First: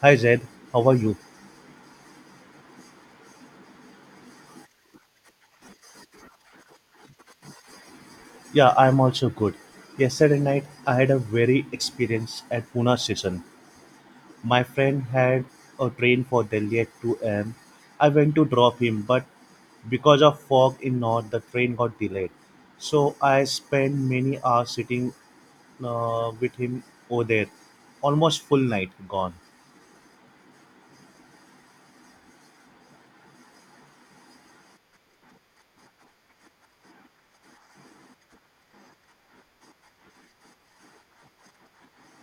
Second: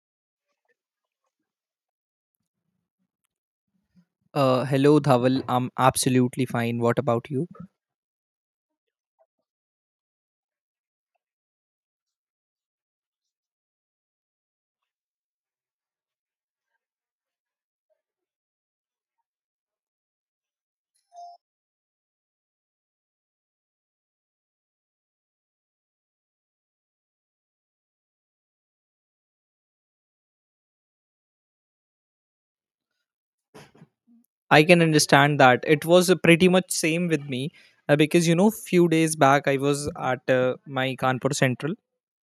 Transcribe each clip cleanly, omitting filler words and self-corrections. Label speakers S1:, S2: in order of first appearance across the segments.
S1: Hi Zaid, how are you?
S2: Hello, Dhaval. I'm absolutely fine. What about you?
S1: Yeah, I'm also good. Yesterday night, I had a very experience at Pune station. My friend had a train for Delhi at 2 am. I went to drop him, but because of fog in north, the train got delayed. So I spent many hours sitting with him over there, almost full night gone.
S2: I can understand that. It was pretty much same with me because you know, few days back I was at my Kanpur Central,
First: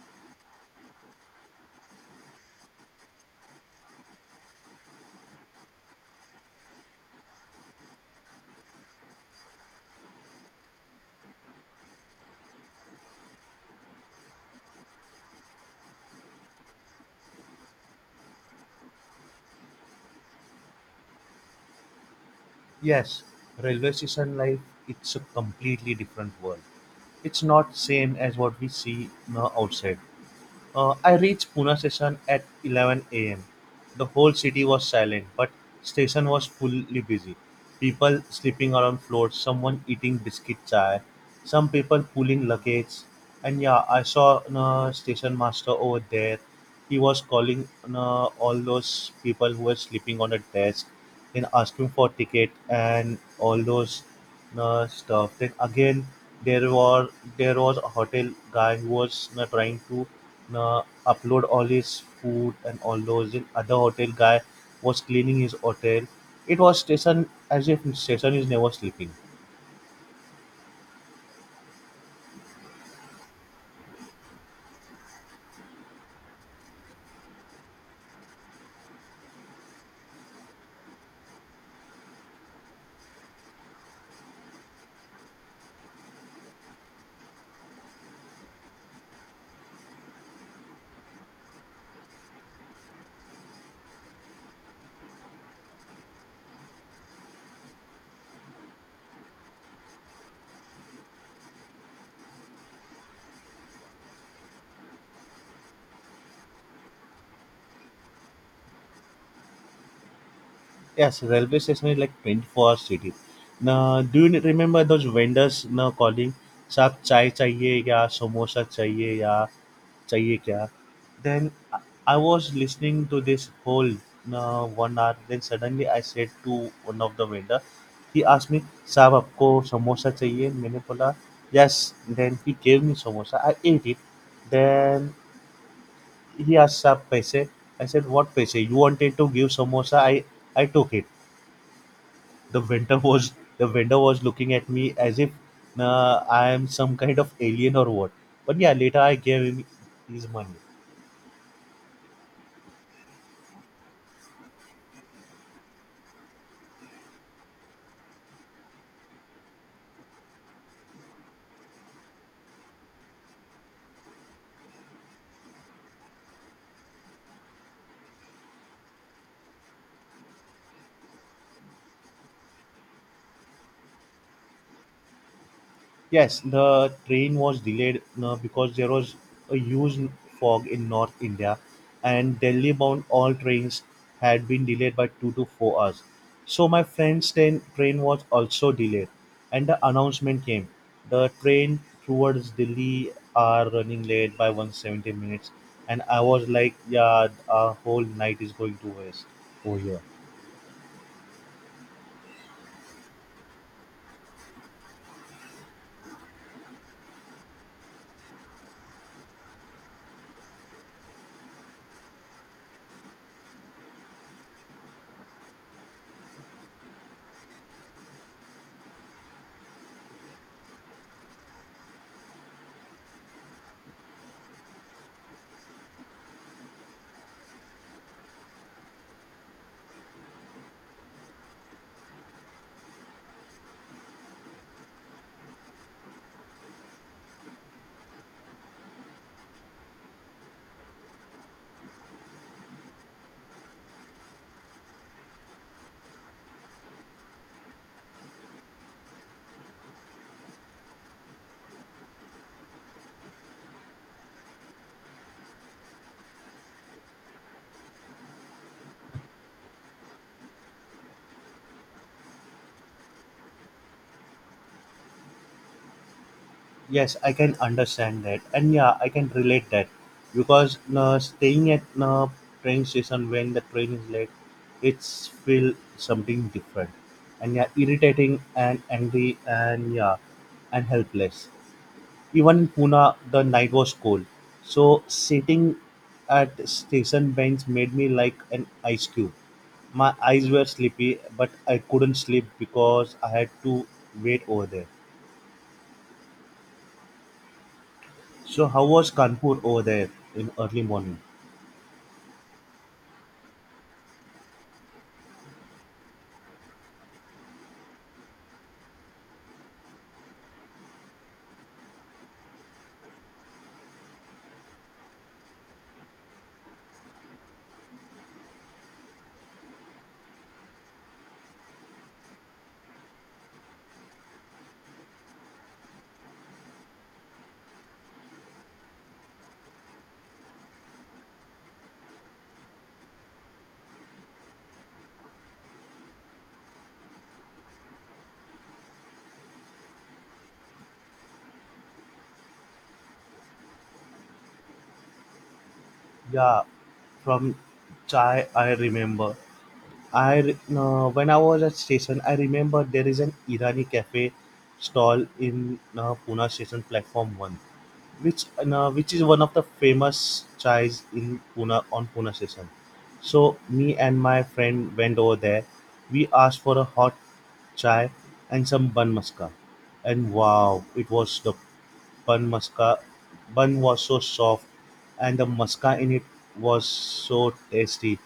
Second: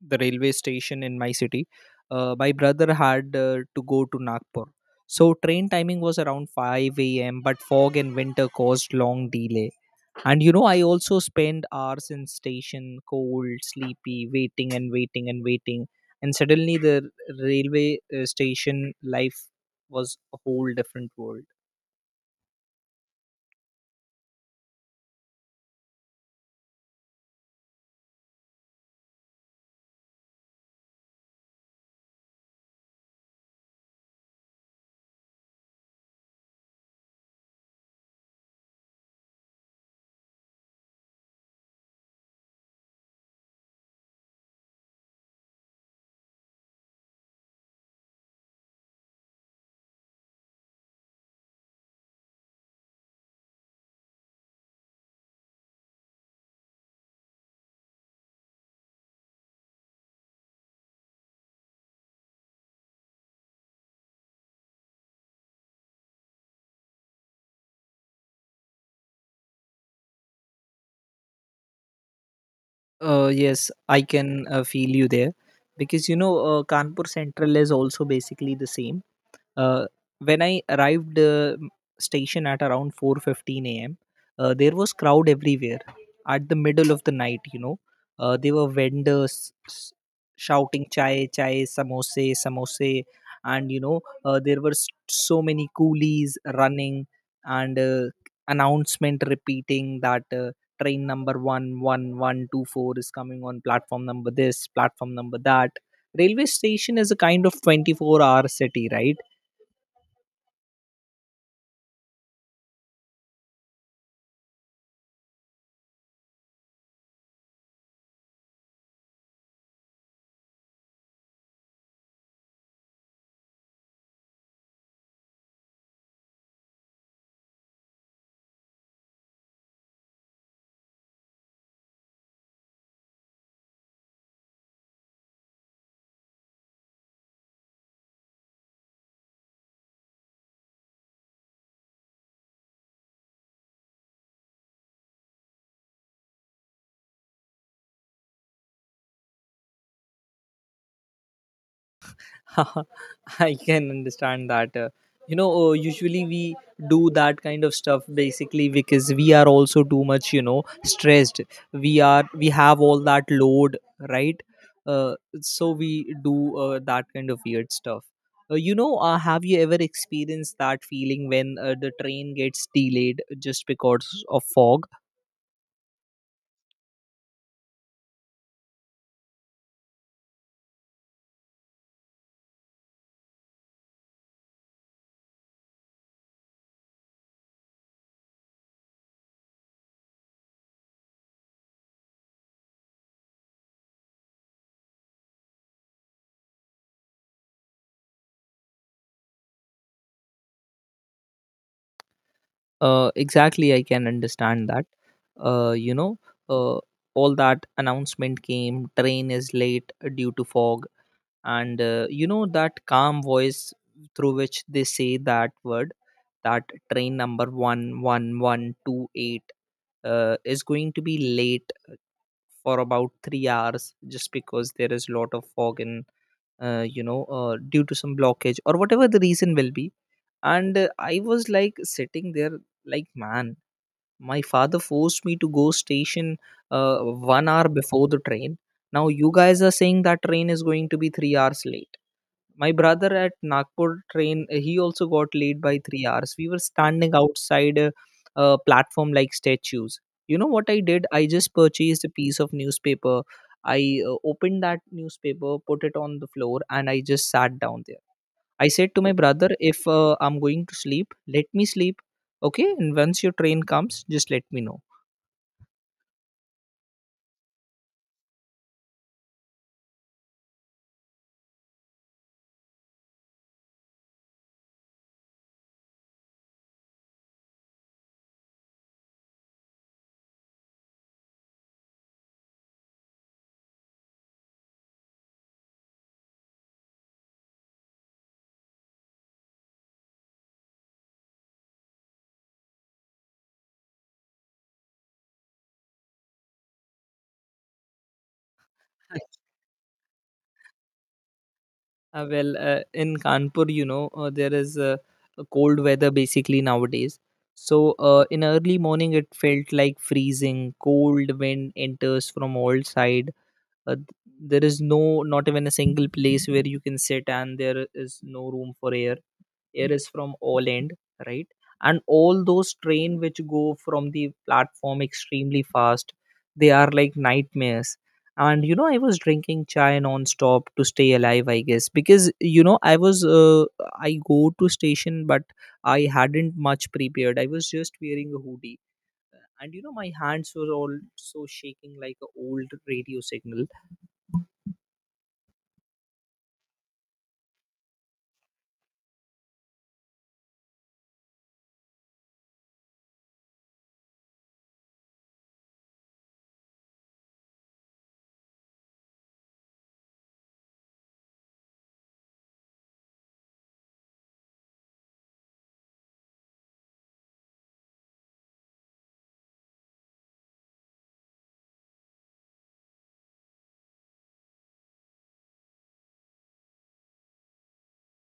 S2: the railway station in my city. My brother had to go to Nagpur, so train timing was around 5 a.m. But fog and winter caused long delay. And you know, I also spend hours in station, cold, sleepy, waiting and waiting and waiting. And suddenly, the railway station life was a whole different world.
S1: Yes, railway station life, it's a completely different world. It's not same as what we see outside. I reached Pune station at 11 a.m. The whole city was silent, but station was fully busy. People sleeping around floors, someone eating biscuit chai, some people pulling luggage. And yeah, I saw a station master over there. He was calling all those people who were sleeping on the desk, then asking for ticket and all those stuff. Then again, there were there was a hotel guy who was trying to uh, upload all his food and all those. And other hotel guy was cleaning his hotel. It was station as if station is never sleeping.
S2: Yes, I can feel you there because you know, Kanpur Central is also basically the same, uh, when I arrived, station at around 4:15 a.m. There was crowd everywhere at the middle of the night, you know. There were vendors s- shouting chai chai samose samose, and you know, there were so many coolies running, and announcement repeating that train number 11124 is coming on platform number this, platform number that. Railway station is a kind of 24-hour city, right?
S1: Yes, railway station is like 24 hours city. Now, do you remember those vendors now calling? साहब चाय चाहिए या समोसा चाहिए या चाहिए क्या. Then i I was listening to this whole 1 hour. Then suddenly I said to one of the waiter. He asked me साहब आपको समोसा चाहिए मैंने बोला, yes. Then he gave me samosa. I ate it. Then he asked साहब पैसे. I said, what पैसे? You wanted to give samosa, I took it. The vendor was the vendor was looking at me as if I am some kind of alien or what. But yeah, later I gave him his money.
S2: I can understand that. You know, usually we do that kind of stuff basically because we are also too much, you know, stressed. We have all that load, right? Uh, so we do that kind of weird stuff. You know, have you ever experienced that feeling when the train gets delayed just because of fog?
S1: Yes, the train was delayed because there was a huge fog in North India, and Delhi bound all trains had been delayed by 2 to 4 hours. So my friend's train was also delayed, and the announcement came: the train towards Delhi are running late by 170 minutes. And I was like, yeah, our whole night is going to waste over here.
S2: Exactly, I can understand that. You know, uh, all that announcement came, train is late due to fog. And you know, that calm voice through which they say that word, that train number 11128 is going to be late for about 3 hours, just because there is a lot of fog and you know, due to some blockage or whatever the reason will be. And I was like sitting there like, man, my father forced me to go station 1 hour before the train. Now you guys are saying that train is going to be 3 hours late. My brother at Nagpur train, he also got late by 3 hours. We were standing outside a platform like statues. You know what I did? I just purchased a piece of newspaper. I opened that newspaper, put it on the floor, and I just sat down there. I said to my brother, if I'm going to sleep, let me sleep. Okay. And once your train comes, just let me know.
S1: Yes, I can understand that, and yeah, I can relate that because staying at a train station when the train is late, it's feel something different, and yeah, irritating and angry and yeah, and helpless. Even in Pune, the night was cold, so sitting at station bench made me like an ice cube. My eyes were sleepy, but I couldn't sleep because I had to wait over there. So how was Kanpur over there in early morning?
S2: Well, in Kanpur, you know, there is a cold weather basically nowadays. So, in early morning, it felt like freezing. Cold wind enters from all side. Uh, th- there is no, not even a single place where you can sit, and there is no room for air. Air is from Oland, right? And all those train which go from the platform extremely fast, they are like nightmares. And you know, I was drinking chai non-stop to stay alive, I guess, because you know, I was I go to station, but I hadn't much prepared. I was just wearing a hoodie, and you know, my hands were also shaking like an old radio signal.
S1: Yeah, from Chai I remember. No, when I was at station, I remember there is an Irani cafe stall in Pune station platform one, which is one of the famous chais in Pune on Pune station. So me and my friend went over there. We asked for a hot chai and some bun maska, and wow, it was the bun masca. Bun was so soft and the masca in it was so tasty.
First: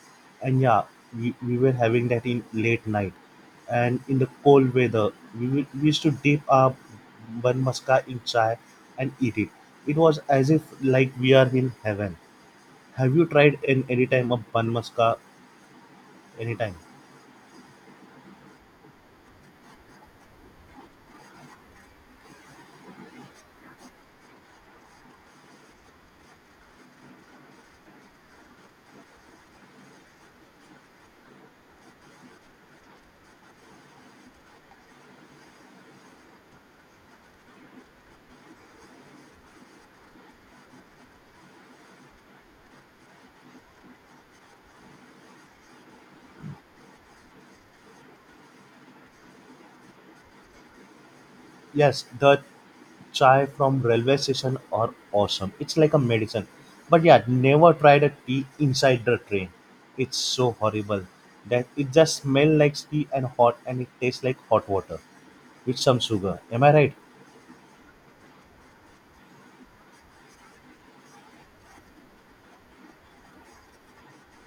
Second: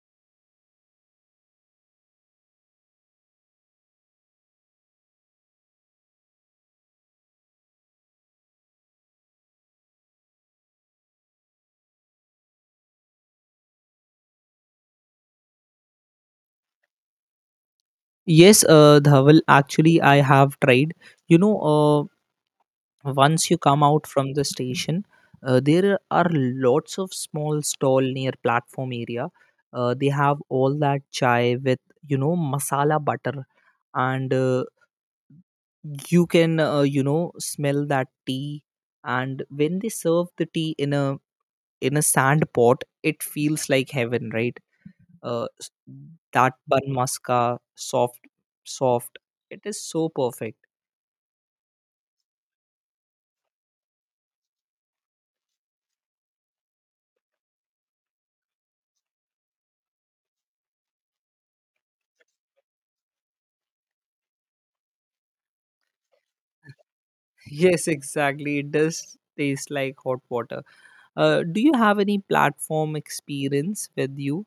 S1: And yeah, we were having that in late night and in the cold weather. We used to dip our bun masca in chai and eat it. It was as if like we are in heaven. Have you tried in any time a bun muska anytime?
S2: Yes, Dhawal, actually I have tried. You know, once you come out from the station, there are lots of small stall near platform area. They have all that chai with, you know, masala butter, and you can you know, smell that tea. And when they serve the tea in a, in a sand pot, it feels like heaven, right? Uh, s- that bun maska, soft, soft. It is so perfect.
S1: Yes, the chai from railway station are awesome. It's like a medicine. But yeah, never tried a tea inside the train. It's so horrible that it just smells like tea and hot and it tastes like hot water with some sugar. Am I right?
S2: Yes, exactly. It does taste like hot water. Do you have any platform experience with you,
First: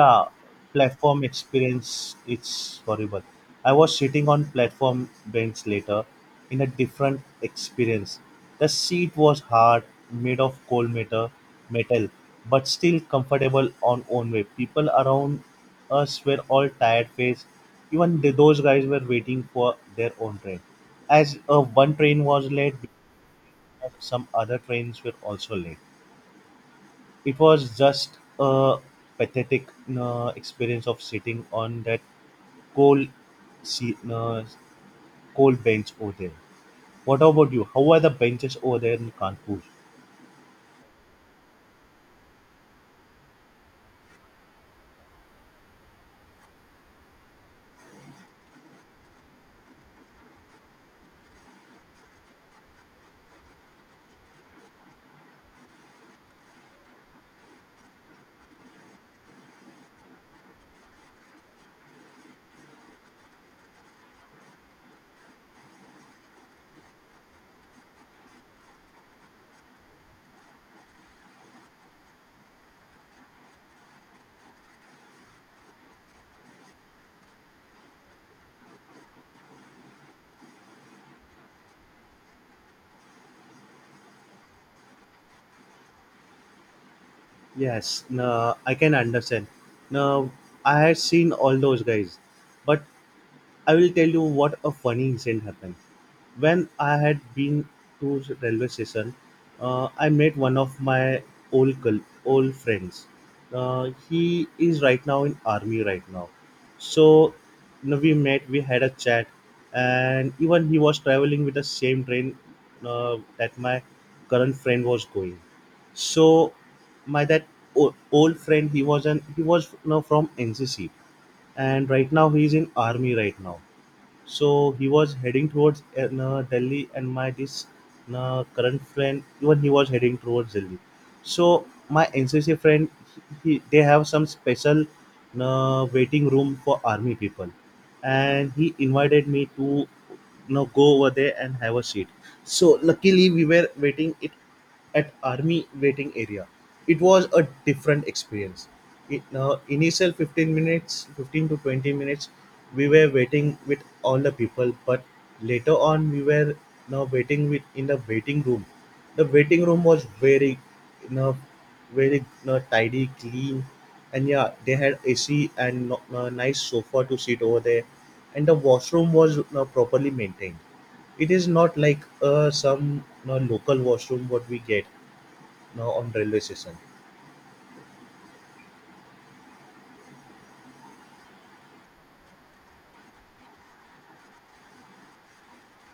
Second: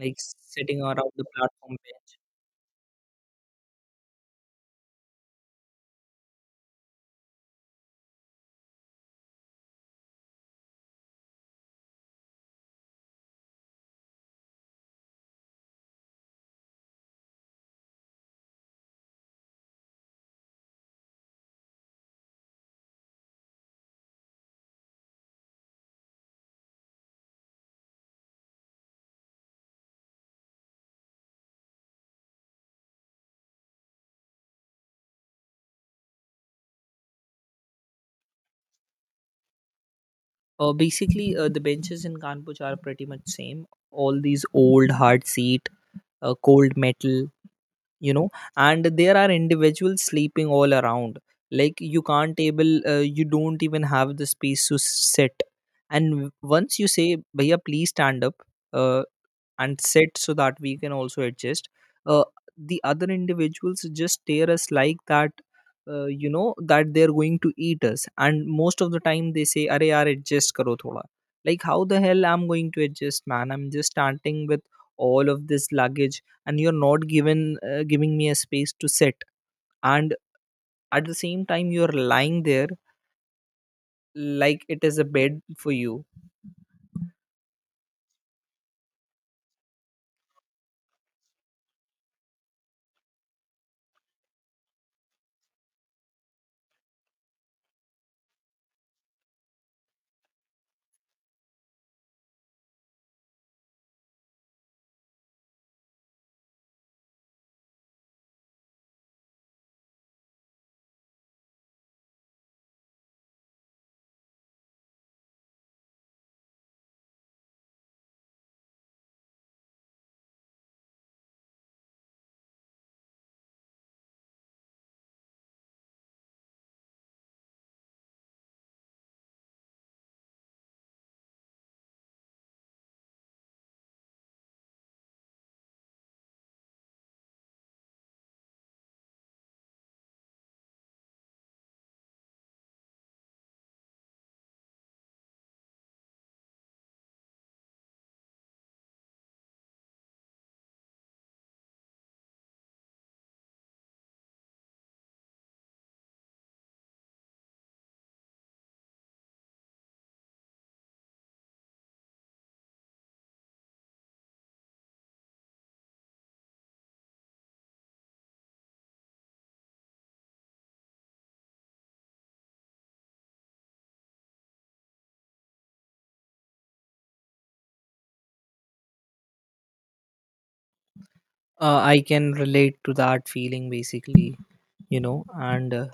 S2: like sitting around
S1: platform
S2: the platform
S1: experience
S2: bench?
S1: it's horrible. I was sitting on platform bench later in a different experience. The seat was hard, made of coal metal, metal but still comfortable on own way. People around us were all tired faced. Even those guys were waiting for their own train. As one train was late, some other trains were also late. It was just a pathetic experience of sitting on that cold seat, cold bench over there. What about you? How are the benches over there in Kanpur?
S2: Basically, the benches in Kanpur are pretty much same. All these old hard seat, cold metal, you know, and there are individuals sleeping all around. Like you can't able, you don't even have the space to sit. And once you say, "Bhaiya, please stand up," uh, and sit so that we can also adjust, uh, the other individuals just tear us like that, you know, that they're going to eat us. And most of the time they say, "Arey yaar adjust karo thoda," like how the hell I'm going to adjust, man? I'm just starting with all of this luggage and you're not given, giving me a space to sit. And at the same time, you're lying there like it is a bed for you.
S1: Yes, no, I can understand. Now, I had seen all those guys, but I will tell you what a funny incident happened. When I had been to railway station, I met one of my old friends. He is right now in army right now. So you know, we met, we had a chat, and even he was traveling with the same train that my current friend was going. So my that old friend, he was you know, from NCC, and right now he is in army right now. So he was heading towards Delhi, and my this current friend, even he was heading towards Delhi. So my NCC friend, they have some special waiting room for army people, and he invited me to you know, go over there and have a seat. So luckily we were waiting it at army waiting area. It was a different experience. It, initial 15 minutes, 15 to 20 minutes, we were waiting with all the people. But later on, we were now waiting with in the waiting room. The waiting room was you know, very you know, tidy, clean, and yeah, they had AC and no, no, nice sofa to sit over there, and the washroom was you know, properly maintained. It is not like some you know, local washroom what we get you know, on railway station.
S2: I can relate to that feeling, basically. You know, and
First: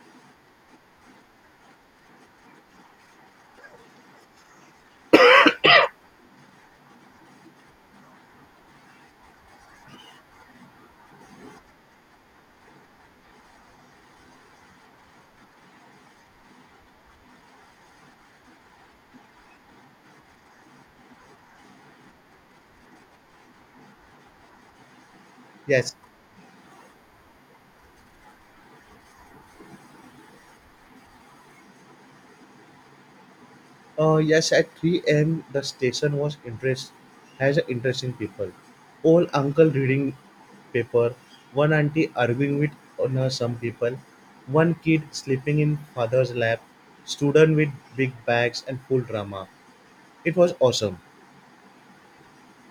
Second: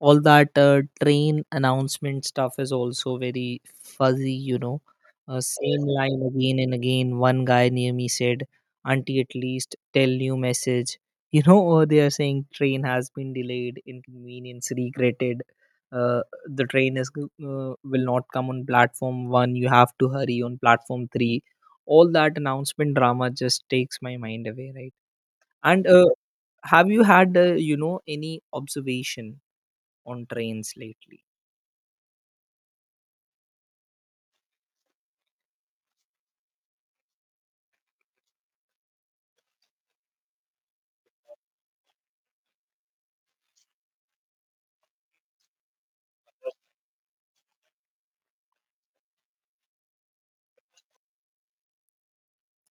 S2: all that train announcement stuff is also very fuzzy, you know. Same line again and again. One guy near me said, auntie at least tell new message. You know, or they are saying, train has been delayed, inconvenience regretted. uh, the train is will not come on platform 1, you have to hurry on platform 3. All that announcement drama just takes my mind away, right? And
S1: Yes,
S2: have you had you know, any observation on trains lately?
S1: yes. At 3 a.m. the station was interest has a interesting people. Old uncle reading paper, one auntie arguing with you know, some people, one kid sleeping in father's lap, student with big bags and full drama. It was awesome.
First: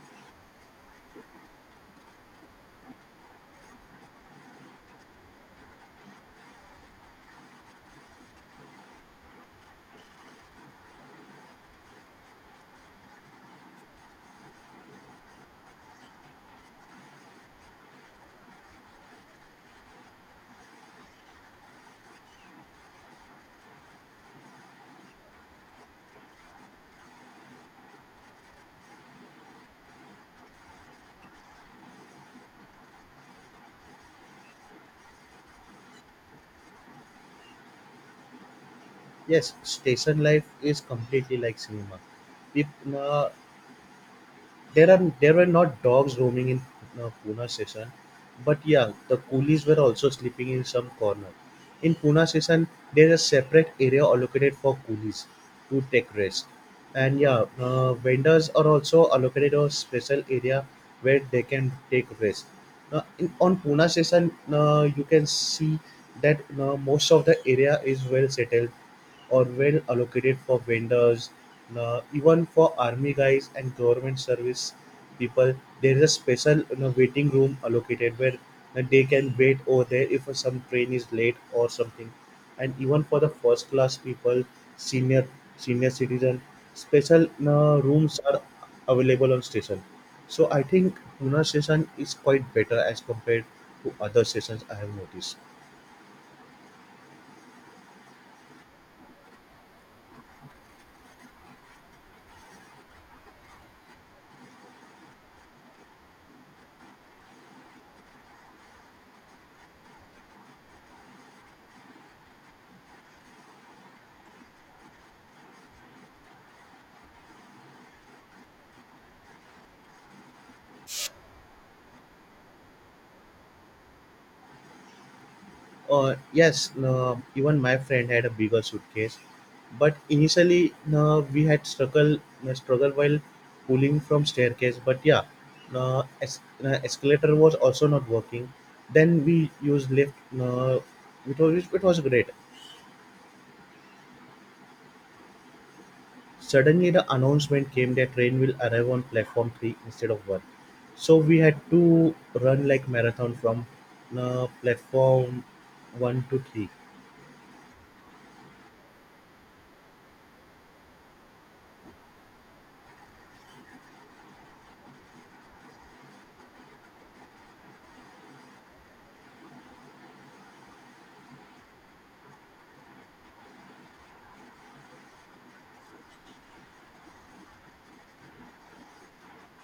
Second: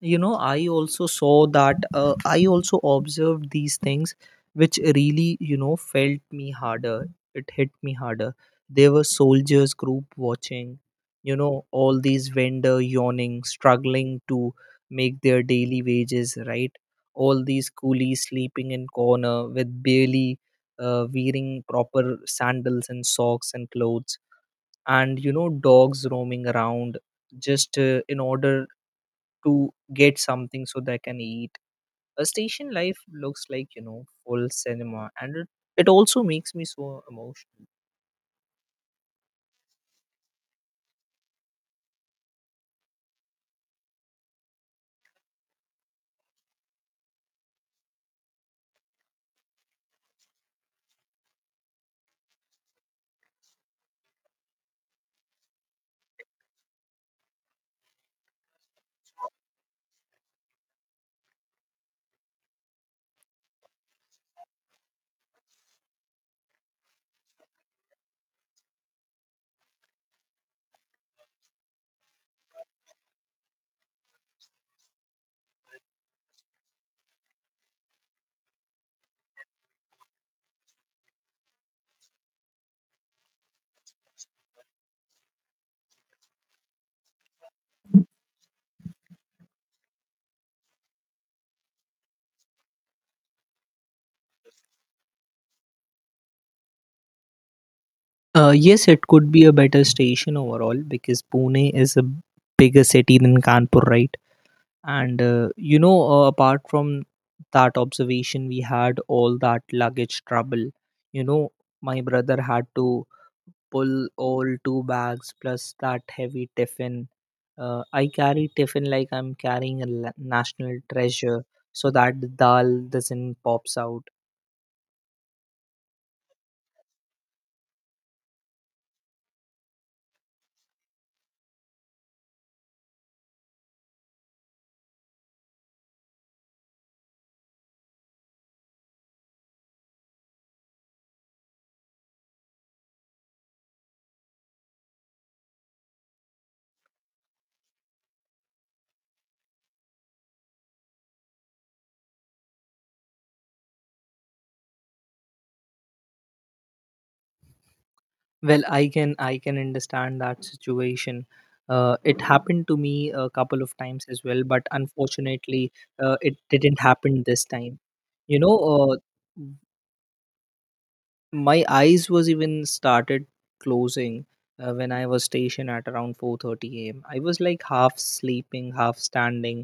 S2: You know, I also saw that I also observed these things which really, you know, felt me harder, it hit me harder. There were soldiers group watching, you know, all these vendor yawning, struggling to make their daily wages, right? All these coolies sleeping in corner with barely wearing proper sandals and socks and clothes, and you know, dogs roaming around just in order to get something so they can eat. A station life looks like, you know, full cinema, and it also makes me so emotional.
S1: Yes, station life is completely like cinema. People, there were not dogs roaming in Pune session, but yeah, the coolies were also sleeping in some corner. In Pune session, there is a separate area allocated for coolies to take rest, and yeah, vendors are also allocated a special area where they can take rest. Now, in, on Pune session, you can see that most of the area is well settled or well allocated for vendors even for army guys and government service people. There is a special you know, waiting room allocated where they can wait over there if some train is late or something. And even for the first class people, senior senior citizen special rooms are available on station. So I think Pune station is quite better as compared to other stations I have noticed.
S2: Yes, it could be a better station overall because Pune is a bigger city than Kanpur, right? And, you know, apart from that observation, we had all that luggage trouble. You know, my brother had to pull all two bags plus that heavy tiffin. I carry tiffin like I'm carrying a national treasure, so that the dal doesn't pops out.
S1: Yes, no, even my friend had a bigger suitcase, but initially no, we had struggle no, struggle while pulling from staircase. But yeah, no, escalator was also not working. Then we used lift. No, it was great. Suddenly the announcement came that train will arrive on platform three instead of one. So we had to run like marathon from no, platform one to three.
S2: Well, I can understand that situation. It happened to me a couple of times as well, but unfortunately, it didn't happen this time. You know, uh, my eyes was even started closing when I was stationed at around 4:30 a.m. I was like half sleeping, half standing.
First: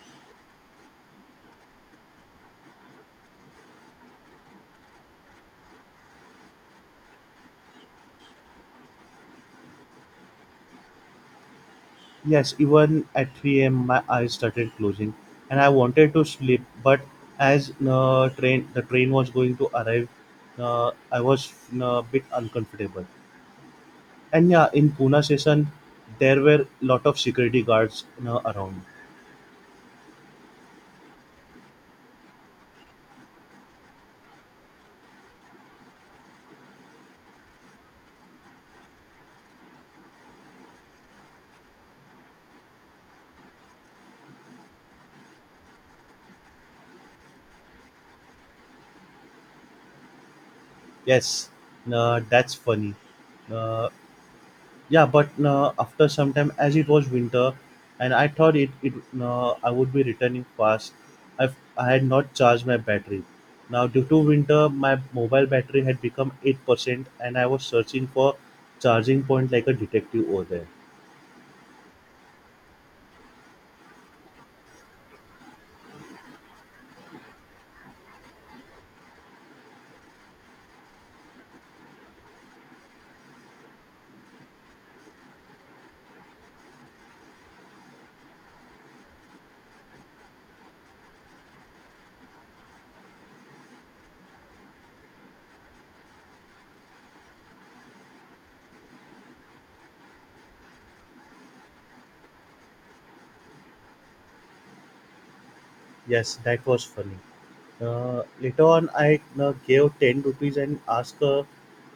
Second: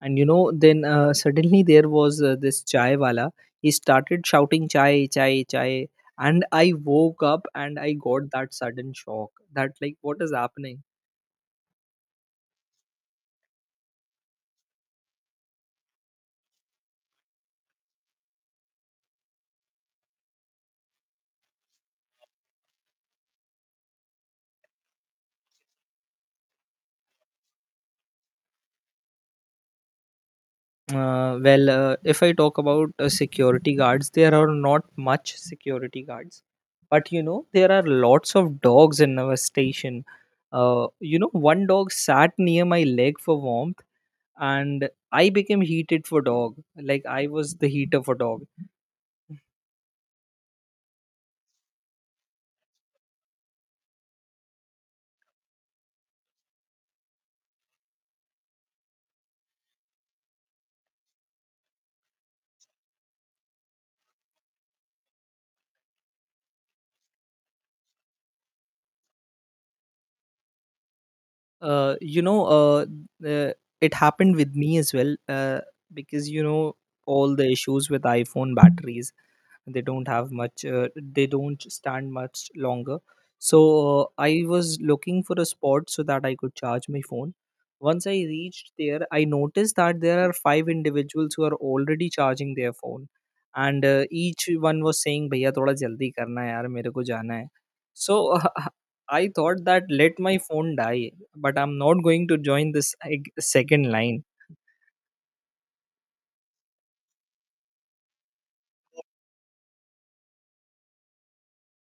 S2: And you know, then suddenly there was this chai wala, he started shouting chai chai chai, and I woke up and I got that sudden shock that like, what is happening?
S1: Yes, even at 3 a.m., my eyes started closing, and I wanted to sleep. But as train the train was going to arrive, I was a bit uncomfortable. And yeah, in Pune station, there were lot of security guards around.
S2: Well, if I talk about security guards, there are not much security guards, but you know, there are lots of dogs in our station. You know, one dog sat near my leg for warmth, and I became heated for dog. Like I was the heater for dog.
S1: Yes, that's funny. Uh, Yeah, but after some time, as it was winter, and I thought it it I would be returning fast. I I had not charged my battery. Now, due to winter, my mobile battery had become 8%, and I was searching for charging point like a detective over there.
S2: You know, uh, it happened with me as well. Because you know, all the issues with iPhone batteries, they don't have much, they don't stand much longer. So, I was looking for a spot so that I could charge my phone. Once I reached there, I noticed that there are five individuals who are already charging their phone, and each one was saying, भैया थोड़ा जल्दी करना है यार मेरे को जाना है. So, I thought that let my phone die, but I'm not going to join this like, second line.
S1: Yes, that was funny. Later on, I gave ten rupees and asked a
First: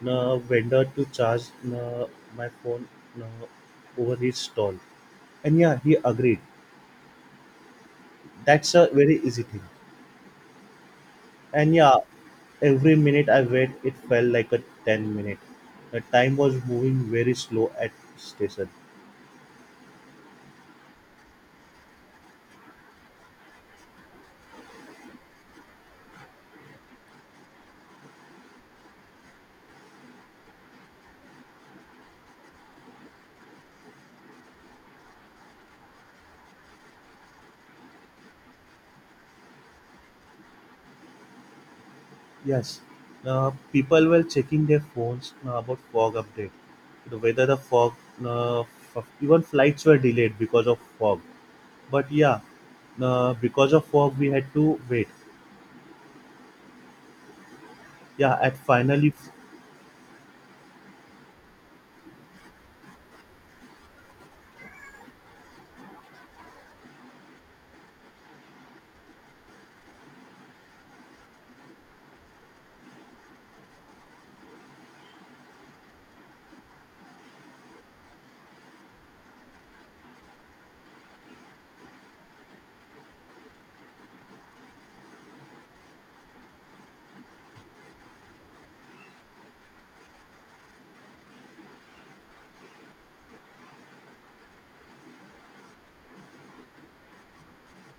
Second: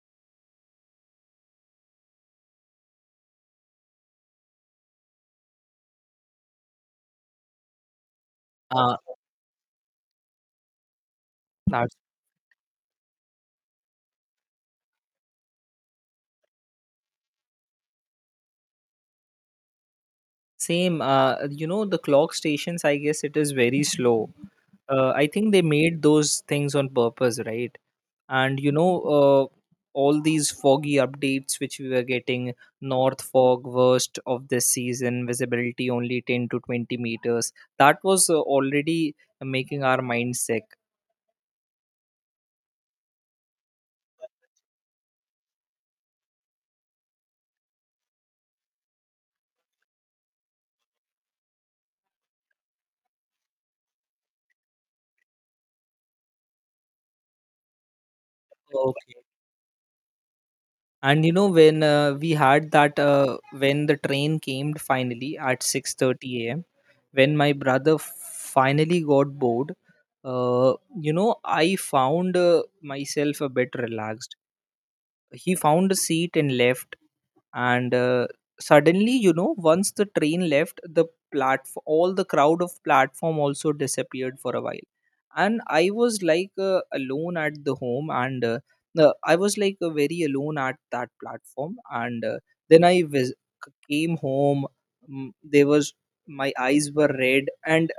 S1: vendor to charge uh, my phone uh, over his stall, and yeah, he agreed. That's a very easy thing. And
S2: uh,
S1: yeah, every minute I wait, it felt like a 10 minute. The time was moving very slow at station.
S2: Same, you know, the clock stations, I guess it is very slow. I think they made those things on purpose, right? And you know, all these foggy updates which we were getting, north fog worst of this season, visibility only 10 to 20 meters, that was already making our mind sick.
S1: Yes, people were checking their phones about fog update. The Whether the fog, even flights were delayed because of fog. But yeah, because of fog, we had to wait. Yeah, at
S2: Okay.
S1: finally.
S2: And you know, when we had that when the train came finally at 6:30 a.m., when my brother finally got bored, uh, you know, I found myself a bit relaxed. He found a seat and left. And suddenly, you know, once the train left the platform, all the crowd of platform also disappeared for a while, and I was like alone at the home. And I was like very alone at that platform. And then came home. There was, my eyes were red, and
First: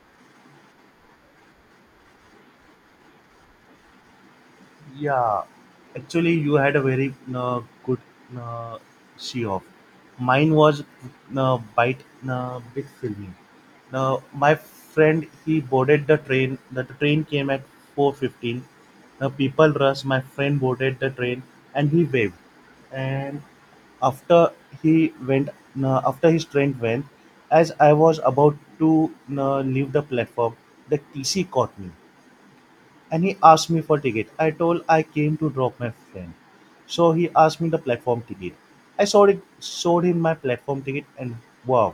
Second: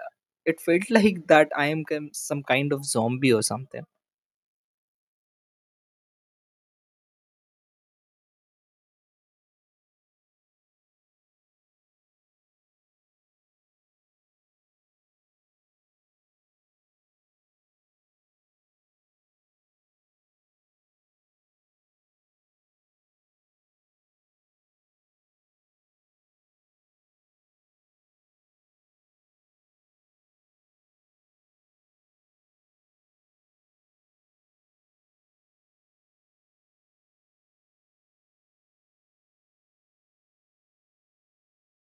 S2: it felt like that I am some kind of zombie or something.
S1: Yeah, actually, you had a very good uh, she off. Mine was uh, bite bit filming. Now my friend he boarded the train. The train came at 4:15. Now people rushed. My friend boarded the train and he waved. And after he went, after his train went, as I was about to leave the platform, the TC caught me and he asked me for ticket. I told I came to drop my friend. So he asked me the platform ticket. I showed it showed him my platform ticket and wow,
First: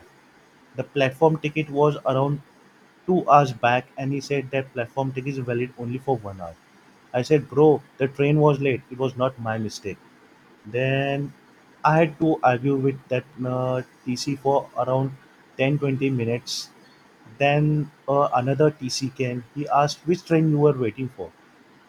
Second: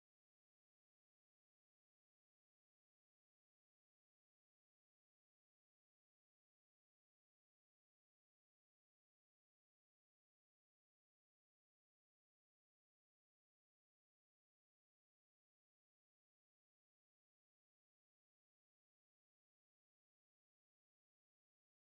S1: the platform ticket was around 2 hours back and he said that platform ticket is valid only for 1 hour. I said, Bro, the train was late. It was not my mistake. Then I had to argue with that TC for around 10-20 minutes. Then another TC came. He asked which train you were waiting for.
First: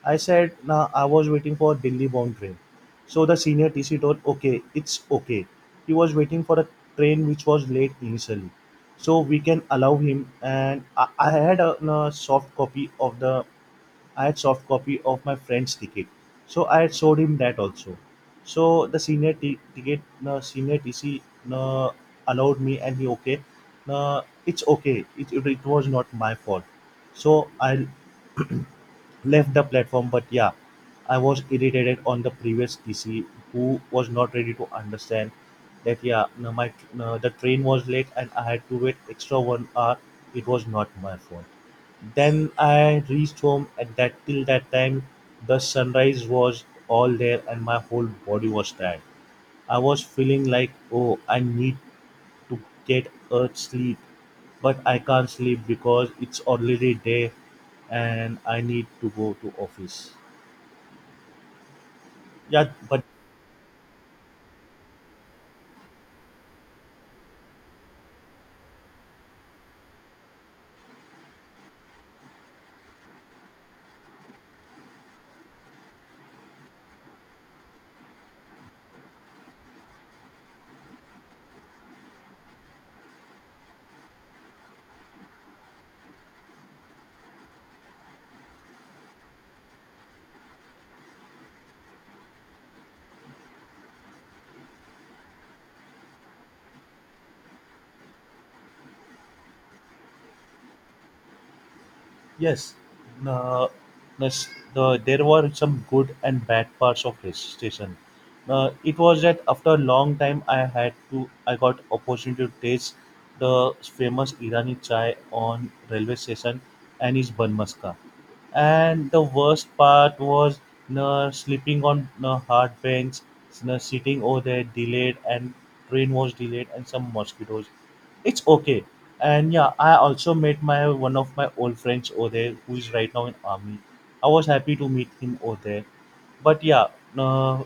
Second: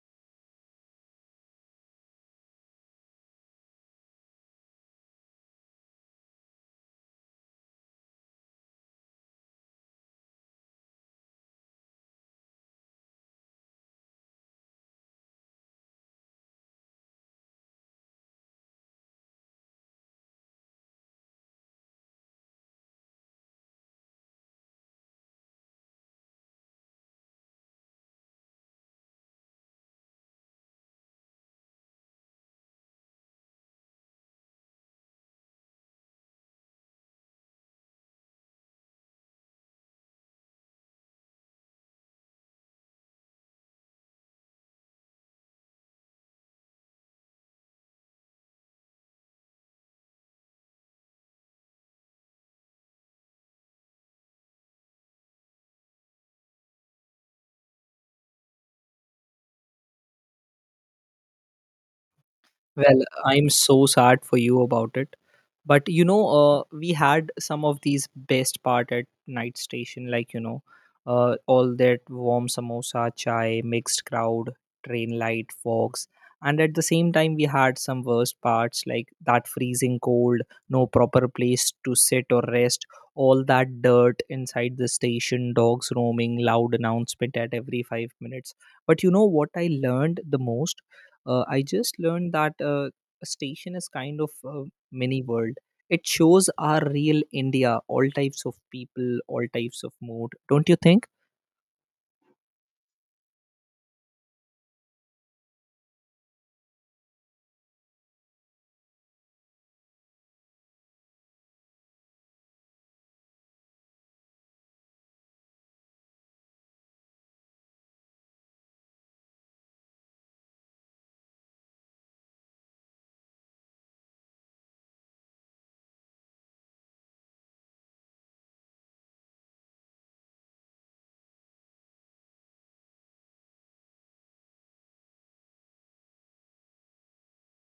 S1: I said, nah, I was waiting for a Delhi bound train. So the senior TC told, okay, it's okay. He was waiting for a train which was late initially. So we can allow him. And I had a soft copy of I had soft copy of my friend's ticket. So I had showed him that also. So the senior senior TC uh, allowed me and he okay. It's okay. It was not my fault. So I left the platform, but yeah, I was irritated on the previous TC who was not ready to understand that yeah no, my no, the train was late and I had to wait extra 1 hour. It was not my fault. Then I reached home. At that Till that time the sunrise was all there and my whole body was tired. I was feeling like, oh, I need to get a sleep but I can't sleep because it's already day and I need to go to office. Yeah,
S2: Well,
S1: but
S2: I'm so sad for you about it, but you know, we had some of these best part at night station, like you know, all that warm samosa chai, mixed crowd, train light, fogs. And at the same time, we had some worst parts like that freezing cold, no proper place to sit or rest, all that dirt inside the station, dogs roaming, loud announcement at every 5 minutes. But you know what I learned the most, I just learned that a station is kind of a mini world. It shows our real India, all types of people, all types of mood, don't you think?
S1: yes, uh, there were some good and bad parts of this station. It was that after a long time, I got opportunity to taste the famous Irani chai on railway station and its bun maska. And the worst part was sleeping on a hard bench, sitting over there delayed and train was delayed and some mosquitoes. It's okay. And yeah, I also met my one of my old friends over there who is right now in army. I was happy to meet him over there. But yeah, uh,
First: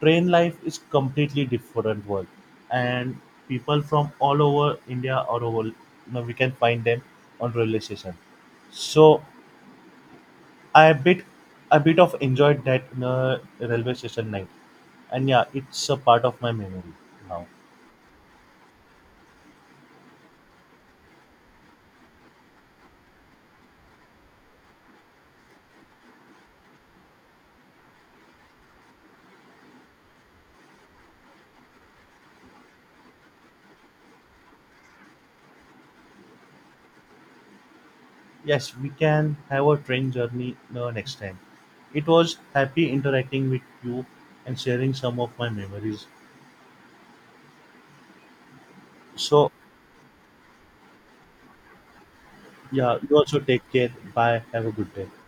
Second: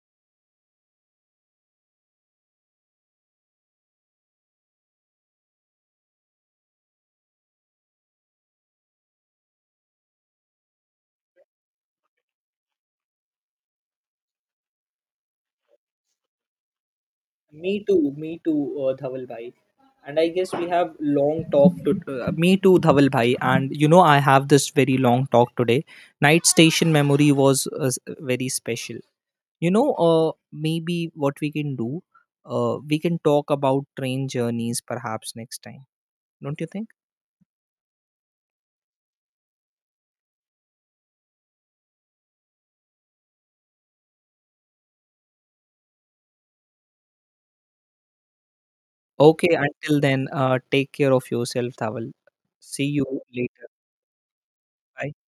S1: train life is completely different world, and people from all over India, or over you know, we can find them on railway station. So I a bit of enjoyed that railway station night, and yeah, it's a part of my memory now.
S2: Me too, Dhawal bhai. And I guess we have long talk to. Me too, Dhawal bhai. And you know, I have this very long talk today. Night station memory was very special. You know, maybe what we can do, we can talk about train journeys perhaps next time, don't you think?
S1: Yes, we can have a train journey next time. It was happy interacting with you and sharing some of my memories. So
S2: Okay, until then, take care of yourself, Dhawal. See
S1: yeah, you
S2: you
S1: also take
S2: later.
S1: care. Bye. Have a good day.
S2: Bye.